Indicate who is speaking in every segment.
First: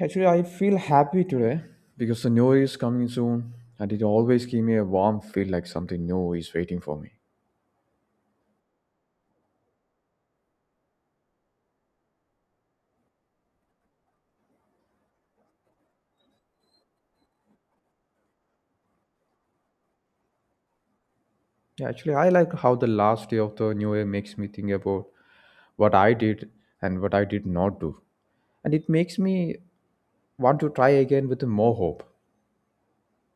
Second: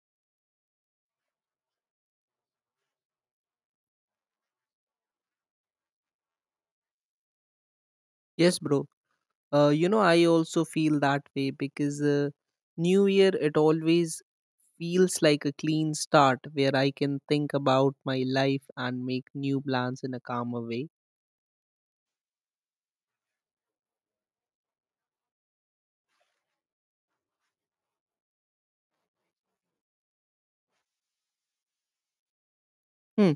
Speaker 1: Actually, I feel happy today because the new year is coming soon, and it always gives me a warm feel like something new is waiting for me.
Speaker 2: Yes, bro. You know, I also feel that way because New Year, it always feels like a clean start where I can think about my life and make new plans in a calmer way.
Speaker 1: Yeah, actually, I like how the last day of the new year makes me think about what I did and what I did not do. And it makes me want to try again with more hope.
Speaker 2: Hmm.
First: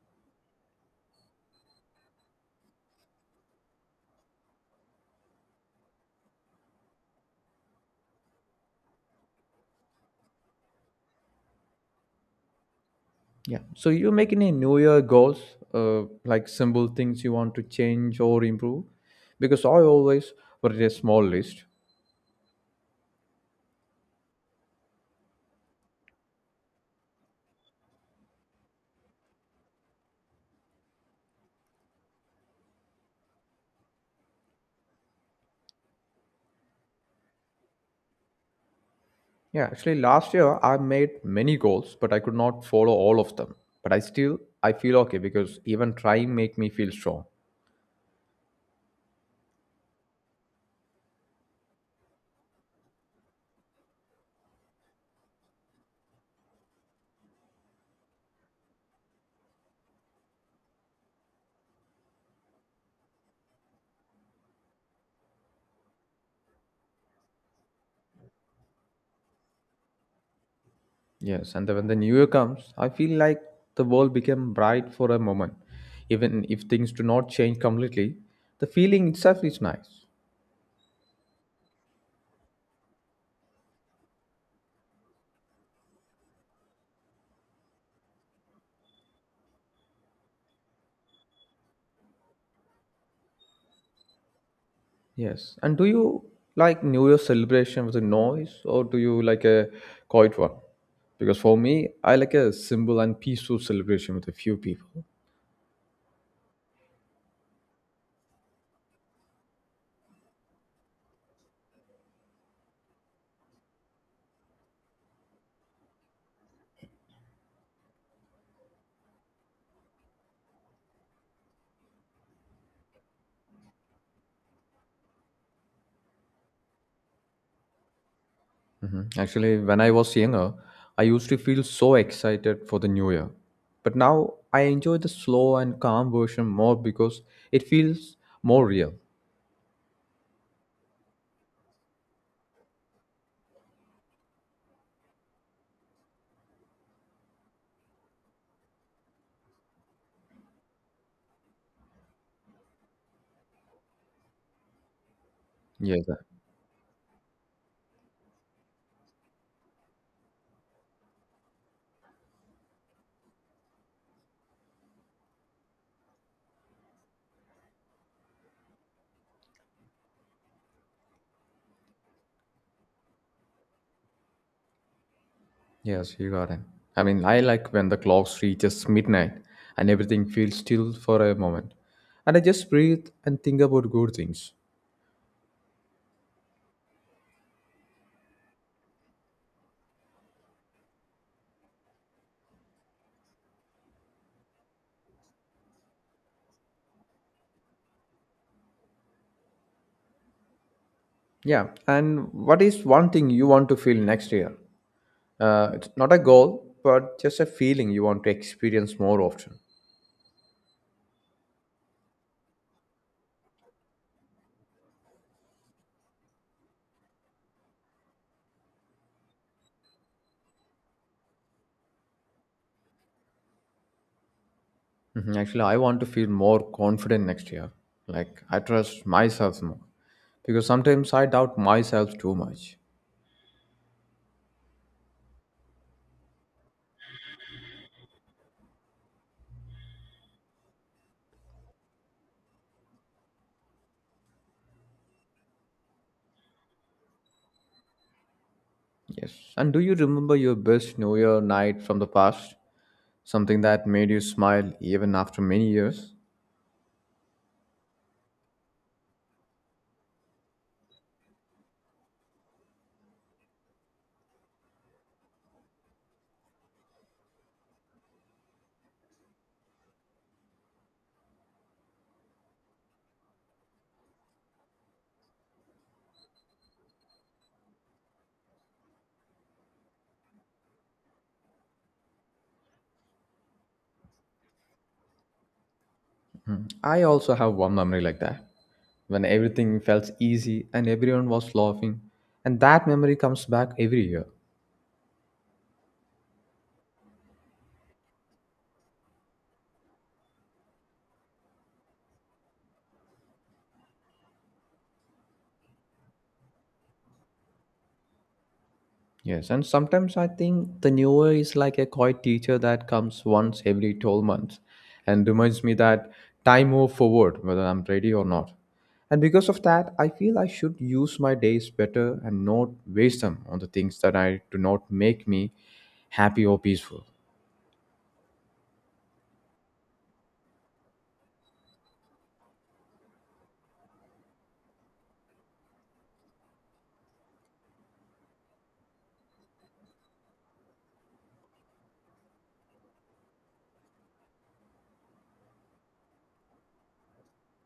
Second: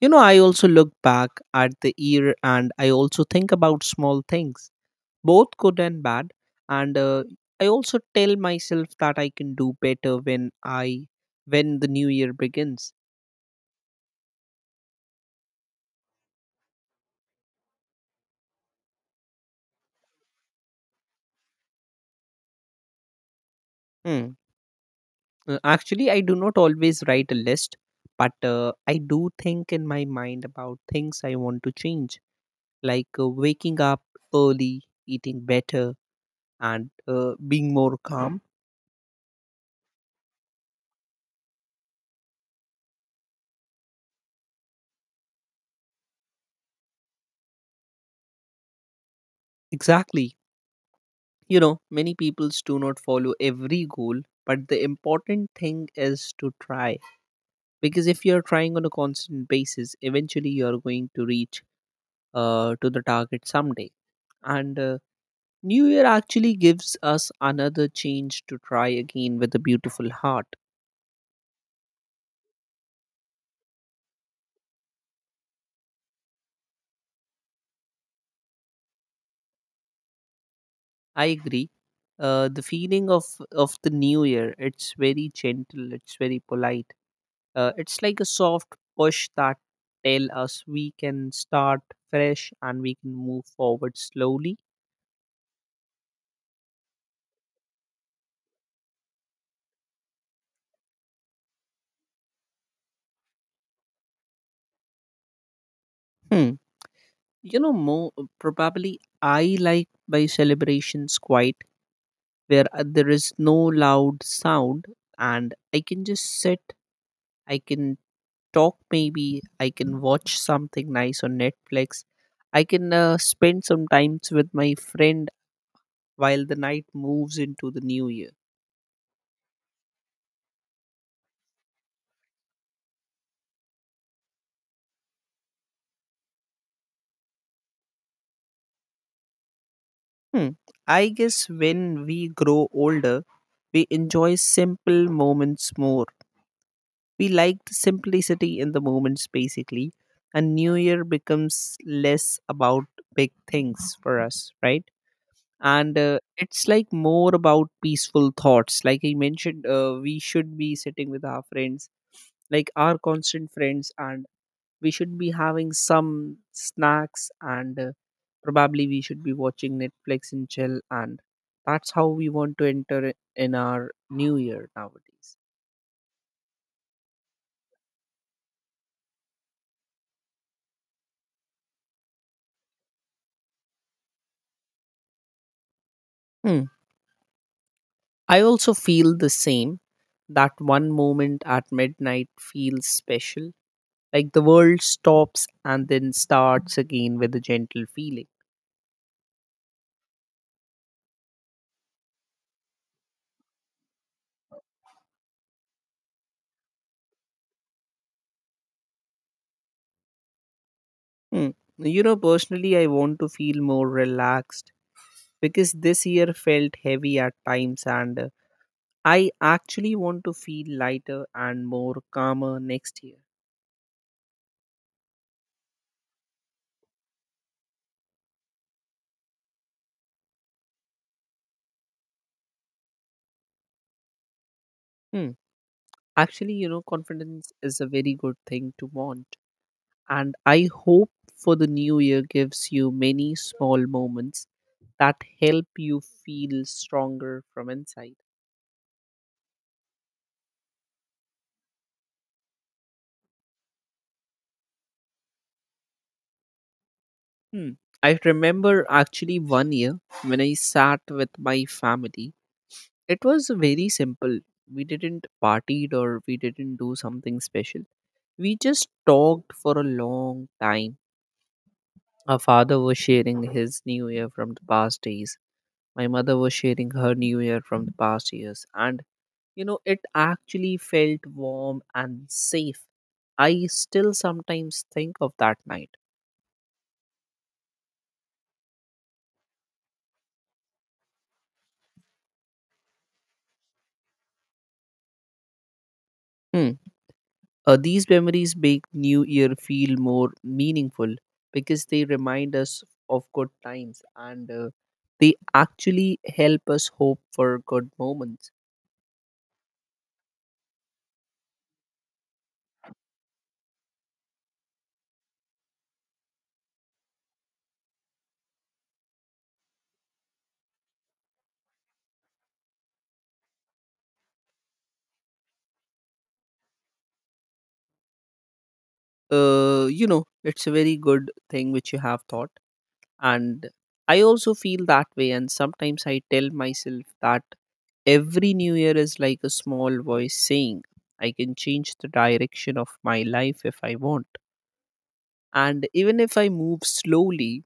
Speaker 2: You know, I also look back at the year and I also think about small things, both good and bad. And I also tell myself that I can do better when the new year begins.
Speaker 1: Yeah. So, you make any new year goals, like simple things you want to change or improve? Because I always put a small list.
Speaker 2: Hmm. Actually, I do not always write a list, but I do think in my mind about things I want to change, like waking up early, eating better, and being more calm.
Speaker 1: Yeah, actually last year I made many goals, but I could not follow all of them. But I still I feel okay because even trying make me feel strong.
Speaker 2: Exactly. You know, many people do not follow every goal, but the important thing is to try. Because if you're trying on a constant basis, eventually you're going to reach to the target someday. And New Year actually gives us another change to try again with a beautiful heart.
Speaker 1: Yes, and then when the new year comes, I feel like the world became bright for a moment. Even if things do not change completely, the feeling itself is nice.
Speaker 2: I agree. The feeling of the new year, it's very gentle, it's very polite. It's like a soft push that tell us we can start fresh and we can move forward slowly.
Speaker 1: Yes. And do you like New Year celebration with a noise or do you like a quiet one? Because for me, I like a simple and peaceful celebration with a few people.
Speaker 2: Hmm. You know, more probably I like my celebrations quite, where there is no loud sound and I can just sit. I can talk maybe. I can watch something nice on Netflix. I can spend some times with my friend while the night moves into the new year.
Speaker 1: Actually, when I was younger, I used to feel so excited for the new year. But now I enjoy the slow and calm version more because it feels more real.
Speaker 2: Hmm. I guess when we grow older we enjoy simple moments more. We like the simplicity in the moments basically, and new year becomes less about big things for us, right? and
Speaker 1: Yes, uh,
Speaker 2: uh, it's like more about peaceful thoughts like I mentioned. We should be sitting with our friends, like our constant friends, and we should be having some snacks, and probably we should be watching Netflix and chill. And that's how we want to enter in our new year nowadays.
Speaker 1: yes, you got it. I mean, I like when the clock reaches midnight and everything feels still for a moment. And I just breathe and think about good things.
Speaker 2: Hmm. I also feel the same, that one moment at midnight feels special, like the world stops and then starts again with a gentle feeling.
Speaker 1: Yeah, and what is one thing you want to feel next year? It's not a goal, but just a feeling you want to experience more often.
Speaker 2: Hmm. You know, personally, I want to feel more relaxed because this year felt heavy at times, and I actually want to feel lighter and more calmer next year.
Speaker 1: Mhm. Actually, I want to feel more confident next year. Like, I trust myself more. Because sometimes I doubt myself too much.
Speaker 2: Hmm. Actually, you know, confidence is a very good thing to want, and I hope for the new year gives you many small moments that help you feel stronger from inside.
Speaker 1: Yes. And do you remember your best New Year night from the past? Something that made you smile even after many years?
Speaker 2: Hmm. I remember actually one year when I sat with my family. It was very simple. We didn't partied or we didn't do something special. We just talked for a long time. Our father was sharing his new year from the past days. My mother was sharing her new year from the past years. And, you know, it actually felt warm and safe. I still sometimes think of that night.
Speaker 1: I also have one memory like that. When everything felt easy and everyone was laughing. And that memory comes back every year.
Speaker 2: Hmm. These memories make New Year feel more meaningful because they remind us of good times, and they actually help us hope for good moments.
Speaker 1: Yes, and sometimes I think the newer is like a quiet teacher that comes once every 12 months and reminds me that time move forward whether I'm ready or not. And because of that, I feel I should use my days better and not waste them on the things that I do not make me happy or peaceful.
Speaker 2: You know, it's a very good thing which you have thought. And I also feel that way. And sometimes I tell myself that every New Year is like a small voice saying, I can change the direction of my life if I want. And even if I move slowly,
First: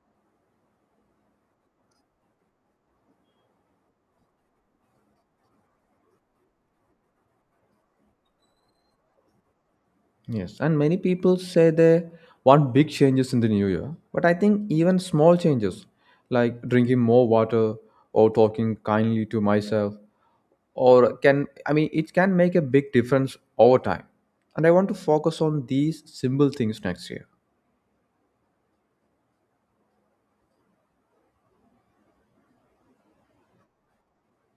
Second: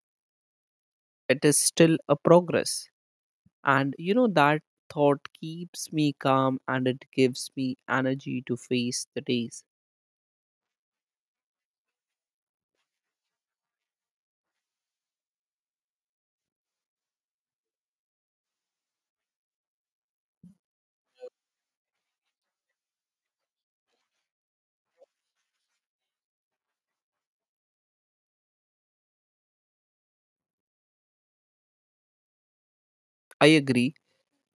Speaker 2: it is still a progress. And you know, that thought keeps me calm and it gives me energy to face the days.
Speaker 1: Yes, and many people say they want big changes in the new year, but I think even small changes like drinking more water or talking kindly to myself or can I mean it can make a big difference over time. And I want to focus on these simple things next year.
Speaker 2: I agree,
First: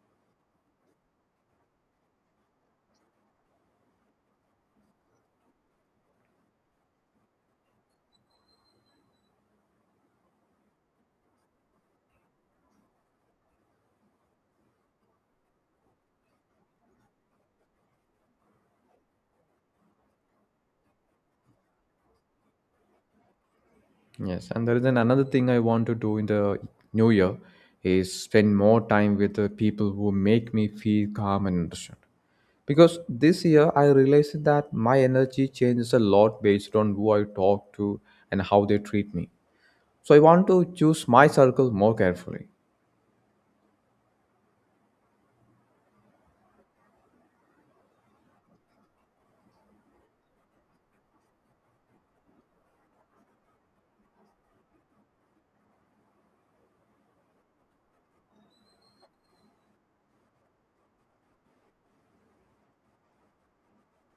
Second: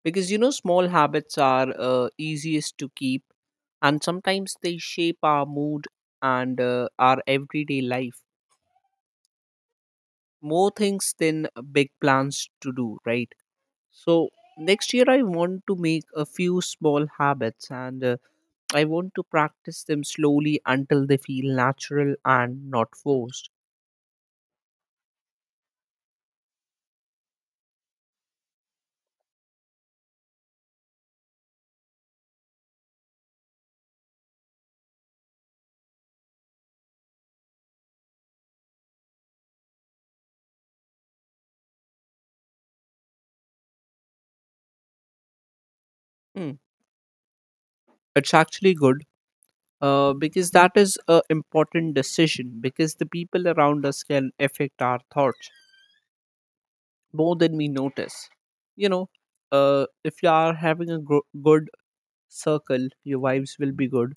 Speaker 2: because you know, small habits are easiest to keep, and sometimes they shape our mood and our everyday life more things than big plans to do, right? So, next year I want to make a few small habits, and I want to practice them slowly until they feel natural and not forced.
Speaker 1: Yes, and there is an another thing I want to do in the new year is spend more time with the people who make me feel calm and understood. Because this year I realized that my energy changes a lot based on who I talk to and how they treat me. So I want to choose my circle more carefully.
Speaker 2: Hmm. It's actually good, because that is a important decision, because the people around us can affect our thoughts more than we notice, you know. If you are having a good circle, your vibes will be good,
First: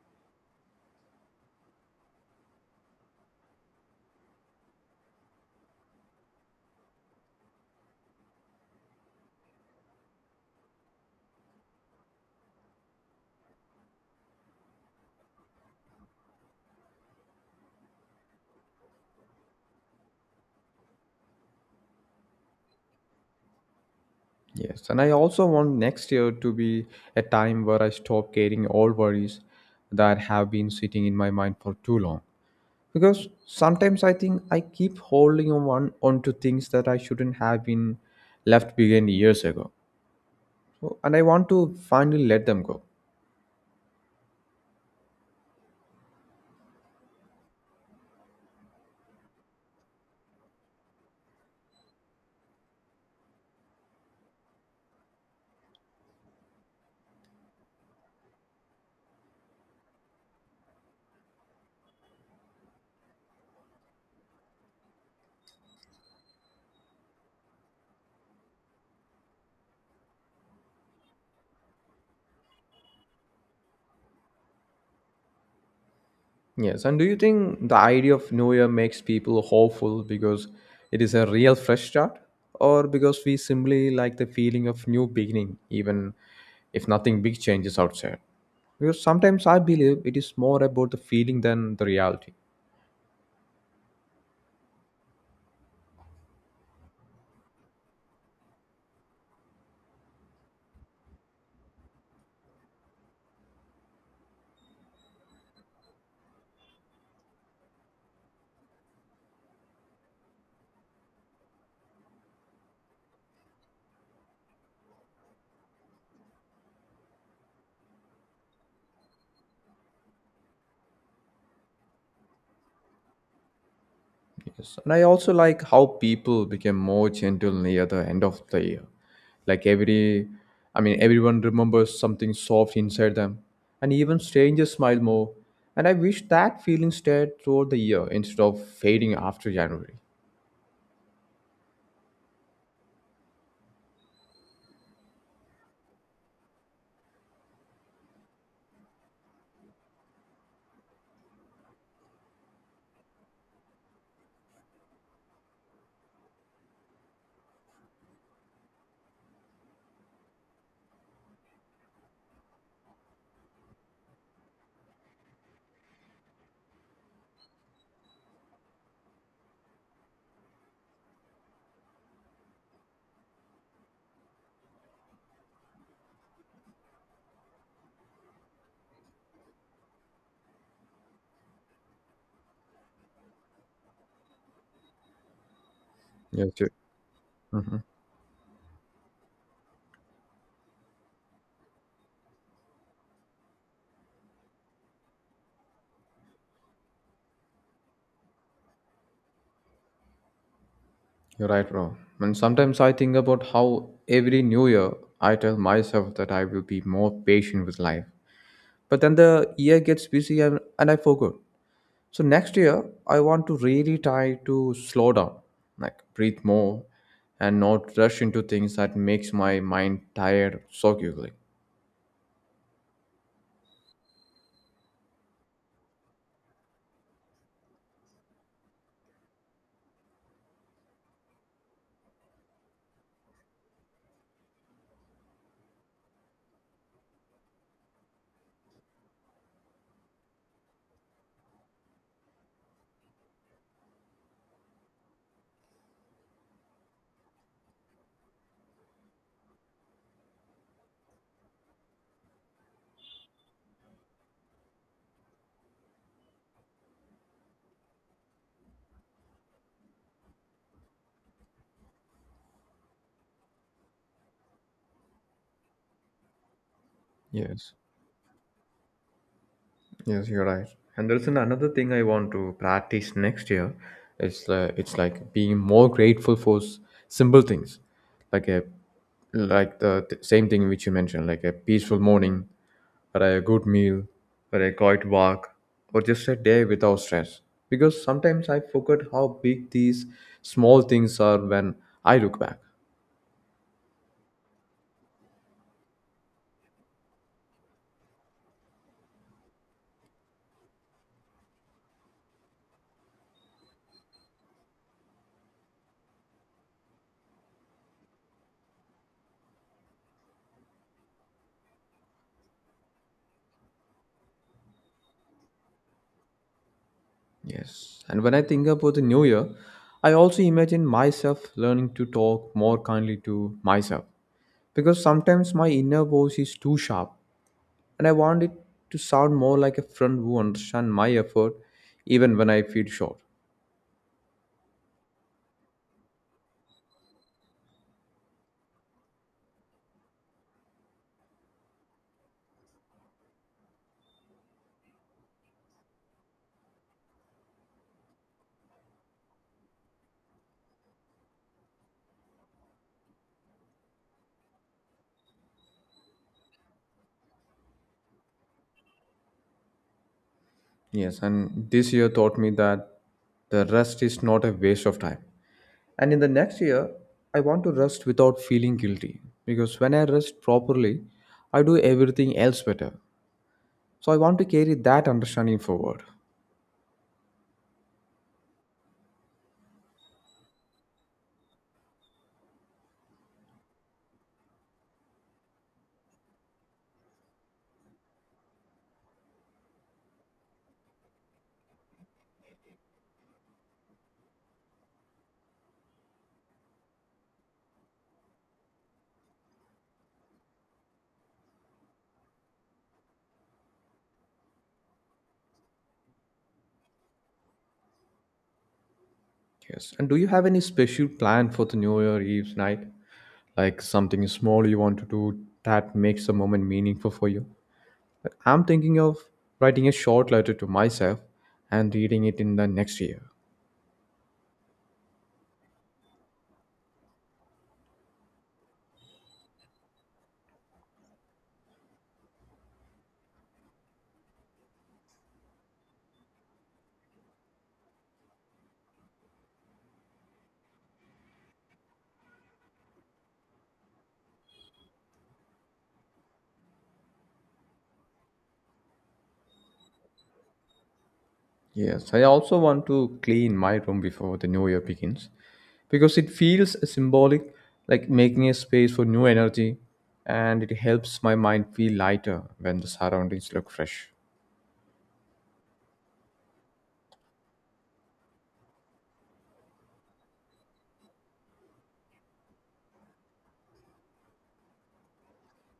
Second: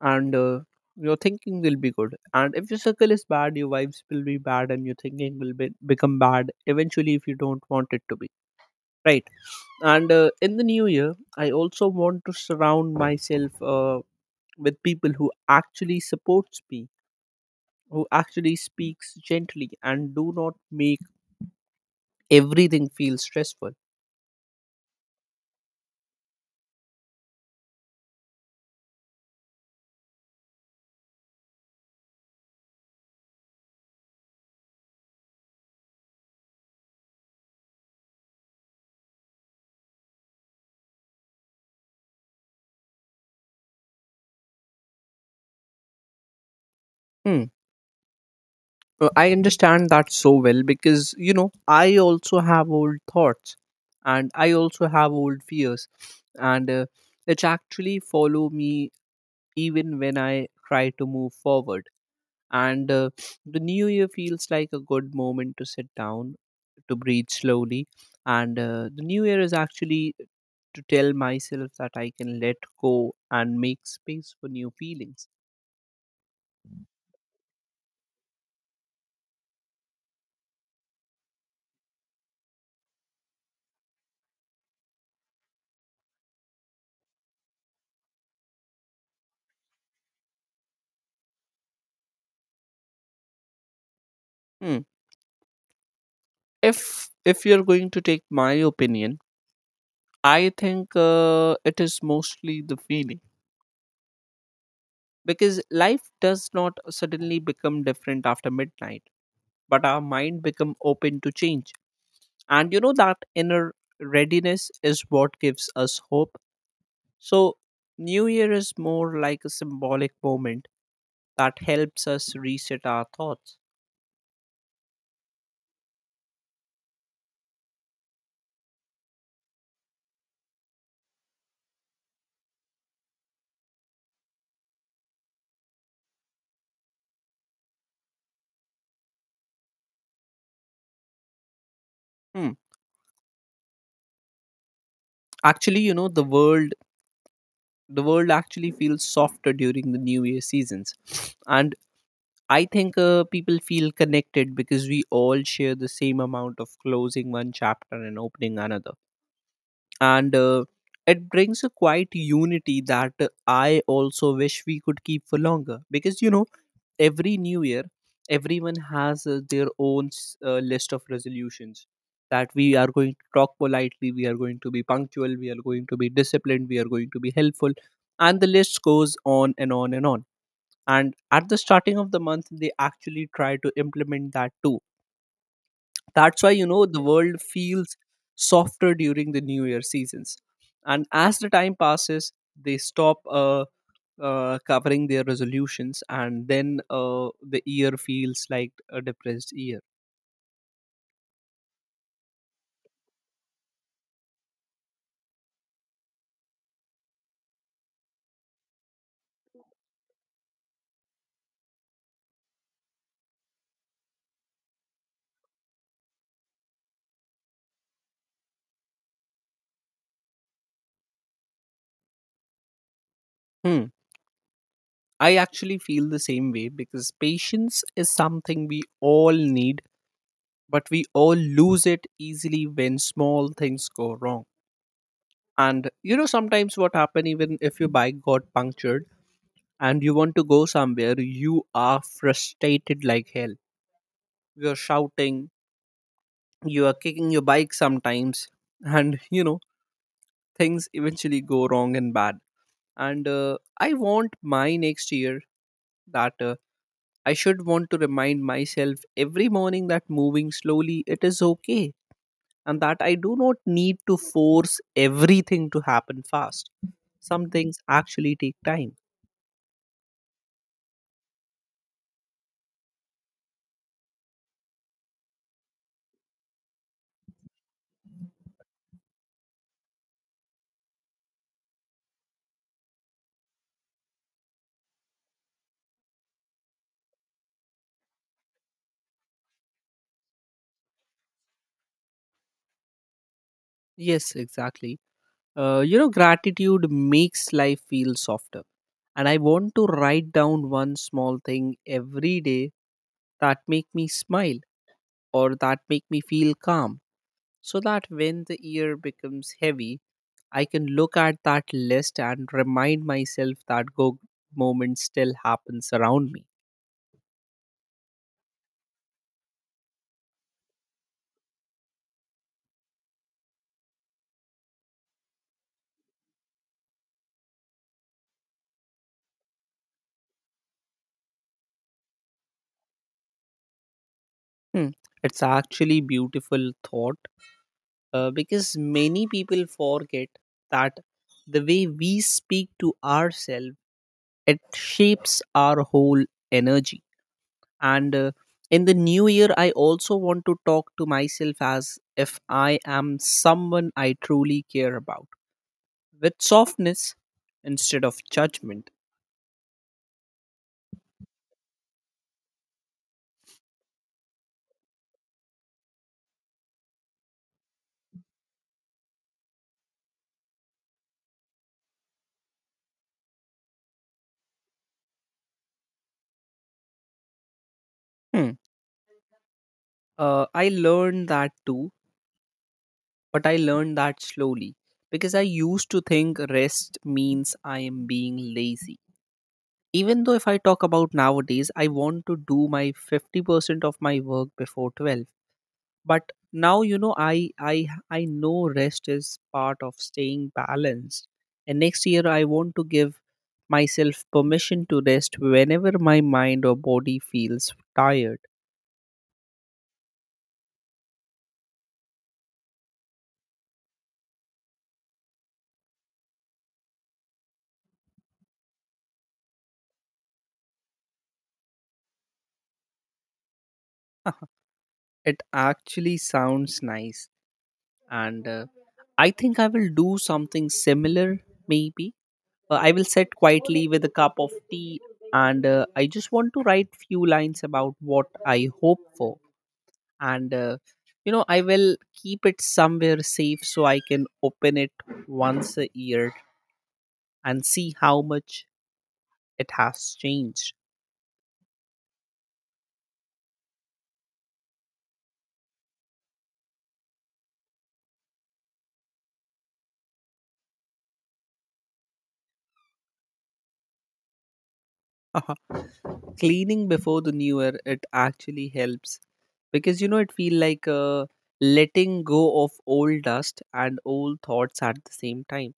Speaker 2: and your thinking will be good. And if your circle is bad, your vibes will be bad and your thinking will become bad eventually if you don't want it to be, right? And in the new year I also want to surround myself with people who actually supports me, who actually speaks gently and do not make everything feel stressful.
Speaker 1: Yes, and I also want next year to be a time where I stop carrying all worries that have been sitting in my mind for too long. Because sometimes I think I keep holding on one onto things that I shouldn't have been left behind years ago. So, and I want to finally let them go.
Speaker 2: Hmm. I understand that so well, because you know I also have old thoughts, and I also have old fears, and which actually follow me even when I try to move forward. And the new year feels like a good moment to sit down, to breathe slowly, and the new year is actually to tell myself that I can let go and make space for new feelings.
Speaker 1: Yes, and do you think the idea of New Year makes people hopeful because it is a real fresh start, or because we simply like the feeling of new beginning, even if nothing big changes outside? Because sometimes I believe it is more about the feeling than the reality.
Speaker 2: Hmm. If you're going to take my opinion, I think it is mostly the feeling, because life does not suddenly become different after midnight, but our mind become open to change, and you know that inner readiness is what gives us hope. So New Year is more like a symbolic moment that helps us reset our thoughts.
Speaker 1: Yes, and I also like how people became more gentle near the end of the year. Like every, I mean, everyone remembers something soft inside them, and even strangers smile more. And I wish that feeling stayed throughout the year instead of fading after January.
Speaker 2: Hmm. Actually, you know, the world actually feels softer during the new year seasons, and I think people feel connected because we all share the same amount of closing one chapter and opening another, and it brings a quiet unity that I also wish we could keep for longer, because you know every new year everyone has their own list of resolutions, that we are going to talk politely, we are going to be punctual, we are going to be disciplined, we are going to be helpful. And the list goes on and on and on. And at the starting of the month they actually try to implement that too. That's why
Speaker 1: Yes,
Speaker 2: you
Speaker 1: you-
Speaker 2: know the world feels softer during the new year seasons. And as the time passes they stop covering their resolutions, and then the year feels like a depressed year.
Speaker 1: you're right, bro. And sometimes I think about how every new year I tell myself that I will be more patient with life. But then the year gets busy and I forgot. So next year, I want to really try to slow down, like breathe more, and not rush into things that makes my mind tired so quickly.
Speaker 2: Hmm. I actually feel the same way, because patience is something we all need, but we all lose it easily when small things go wrong. And you know sometimes what happen, even if your bike got punctured and you want to go somewhere, you are frustrated like hell. You're shouting, you are kicking your bike sometimes. And you know things eventually go wrong and bad. And I want my next year that I should want to remind myself every morning that moving slowly it is okay, and that I do not need to force everything to happen fast. Some
Speaker 1: Yes.
Speaker 2: things actually take time.
Speaker 1: Yes, you're right. Another thing I want to practice next year. It's like being more grateful for simple things, like a same thing which you mentioned, like a peaceful morning, or a good meal, or a quiet walk, or just a day without stress. Because sometimes I forget how big these small things are when I look back.
Speaker 2: Yes, exactly. You know gratitude makes life feel softer, and I want to write down one small thing every day that make me smile or that make me feel calm, so that when the year becomes heavy I can look at that list and remind myself that good moments still happens around me.
Speaker 1: Yes, and when I think about the new year, I also imagine myself learning to talk more kindly to myself because sometimes my inner voice is too sharp and I want it to sound more like a friend who understands my effort even when I feel short.
Speaker 2: Hmm. It's actually beautiful thought, because many people forget that the way we speak to ourselves, it shapes our whole energy. And in the new year, I also want to talk to myself as if I am someone I truly care about, with softness instead of judgment.
Speaker 1: Yes, and this year taught me that the rest is not a waste of time. And in the next year, I want to rest without feeling guilty because when I rest properly, I do everything else better. So I want to carry that understanding forward.
Speaker 2: Hmm. I learned that too, but I learned that slowly because I used to think rest means I am being lazy. Even though, if I talk about nowadays, I want to do my 50% of my work before 12. But now, you know, I know rest is part of staying balanced. And next year, I want to give myself permission to rest whenever my mind or body feels tired.
Speaker 1: Yes. And do you have any special plan for the New Year Eve's night? Like something small you want to do that makes the moment meaningful for you? Like, I'm thinking of writing a short letter to myself and reading it in the next year.
Speaker 2: It actually sounds nice. And I think I will do something similar, maybe. I will sit quietly with a cup of tea, and I just want to write few lines about what I hope for. And, you know, I will keep it somewhere safe so I can open it once a year and see how much it has changed.
Speaker 1: Yes, I also want to clean my room before the new year begins because it feels symbolic, like making a space for new energy, and it helps my mind feel lighter when the surroundings look fresh.
Speaker 2: Cleaning before the new year, it actually helps because, you know, it feel like letting go of old dust and old thoughts at the same time.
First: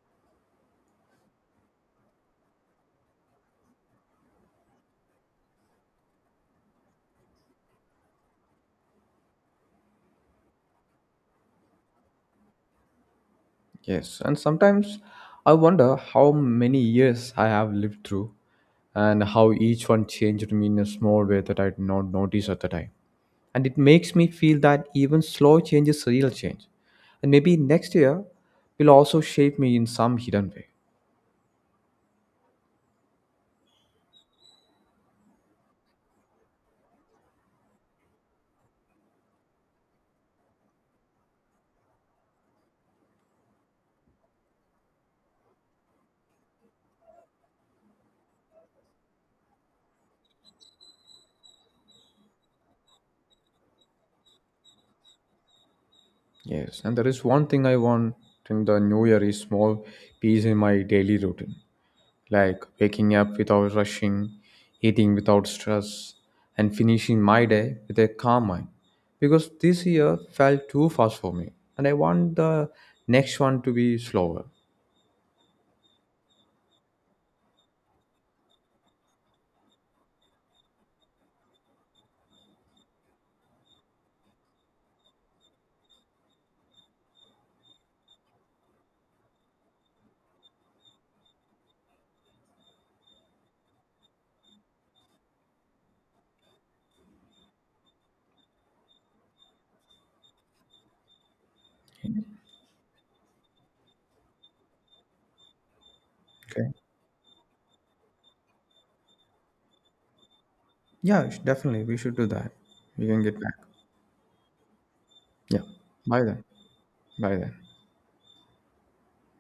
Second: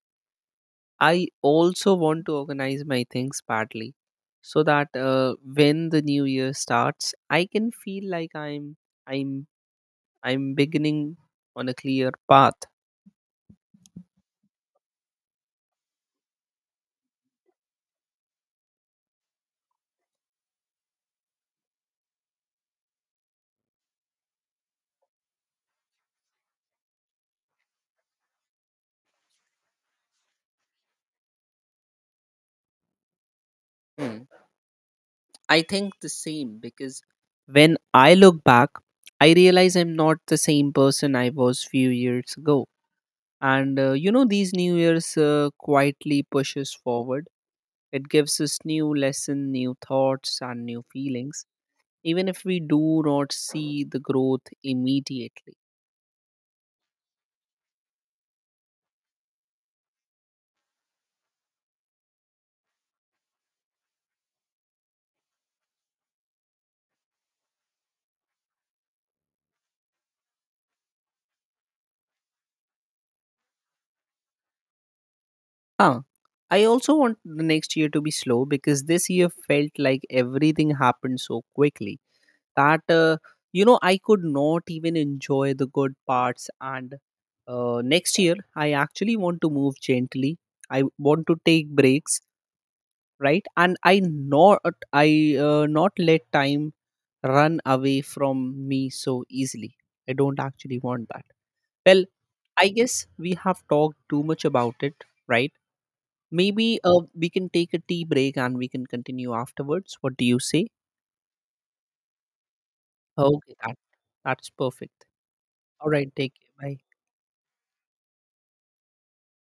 Speaker 2: I also want to organize my things partly, so that when the new year starts, I can feel like I'm I'm beginning on a clear path.
Speaker 1: Yes, and sometimes I wonder how many years I have lived through and how each one changed me in a small way that I did not notice at the time. And it makes me feel that even slow change is real change. And maybe next year will also shape me in some hidden way.
Speaker 2: Hmm. I think the same, because when I look back, I realize I'm not the same person I was few years ago. And you know, these new years quietly pushes forward. It gives us new lesson, new thoughts, and new feelings, even if we do not see the growth immediately.
Speaker 1: Yes, and there is one thing I want in the new year is small peace in my daily routine, like waking up without rushing, eating without stress, and finishing my day with a calm mind. Because this year felt too fast for me, and I want the next one to be slower.
Speaker 2: Huh. I also want the next year to be slow, because this year felt like everything happened so quickly that, you know, I could not even enjoy the good parts. And next year, I actually want to move gently. I want to take breaks, right? And I not let time run away from me so easily. I don't actually want that. Well, I guess we have talked too much about it, right?
Speaker 1: Okay.
Speaker 2: Maybe we can take a tea break and we can continue afterwards. What do you say?
Speaker 1: Definitely. We should do that. We can get back.
Speaker 2: Okay, that's perfect.
Speaker 1: Yeah.
Speaker 2: All right,
Speaker 1: Bye
Speaker 2: take
Speaker 1: then.
Speaker 2: care. Bye.
Speaker 1: Bye then.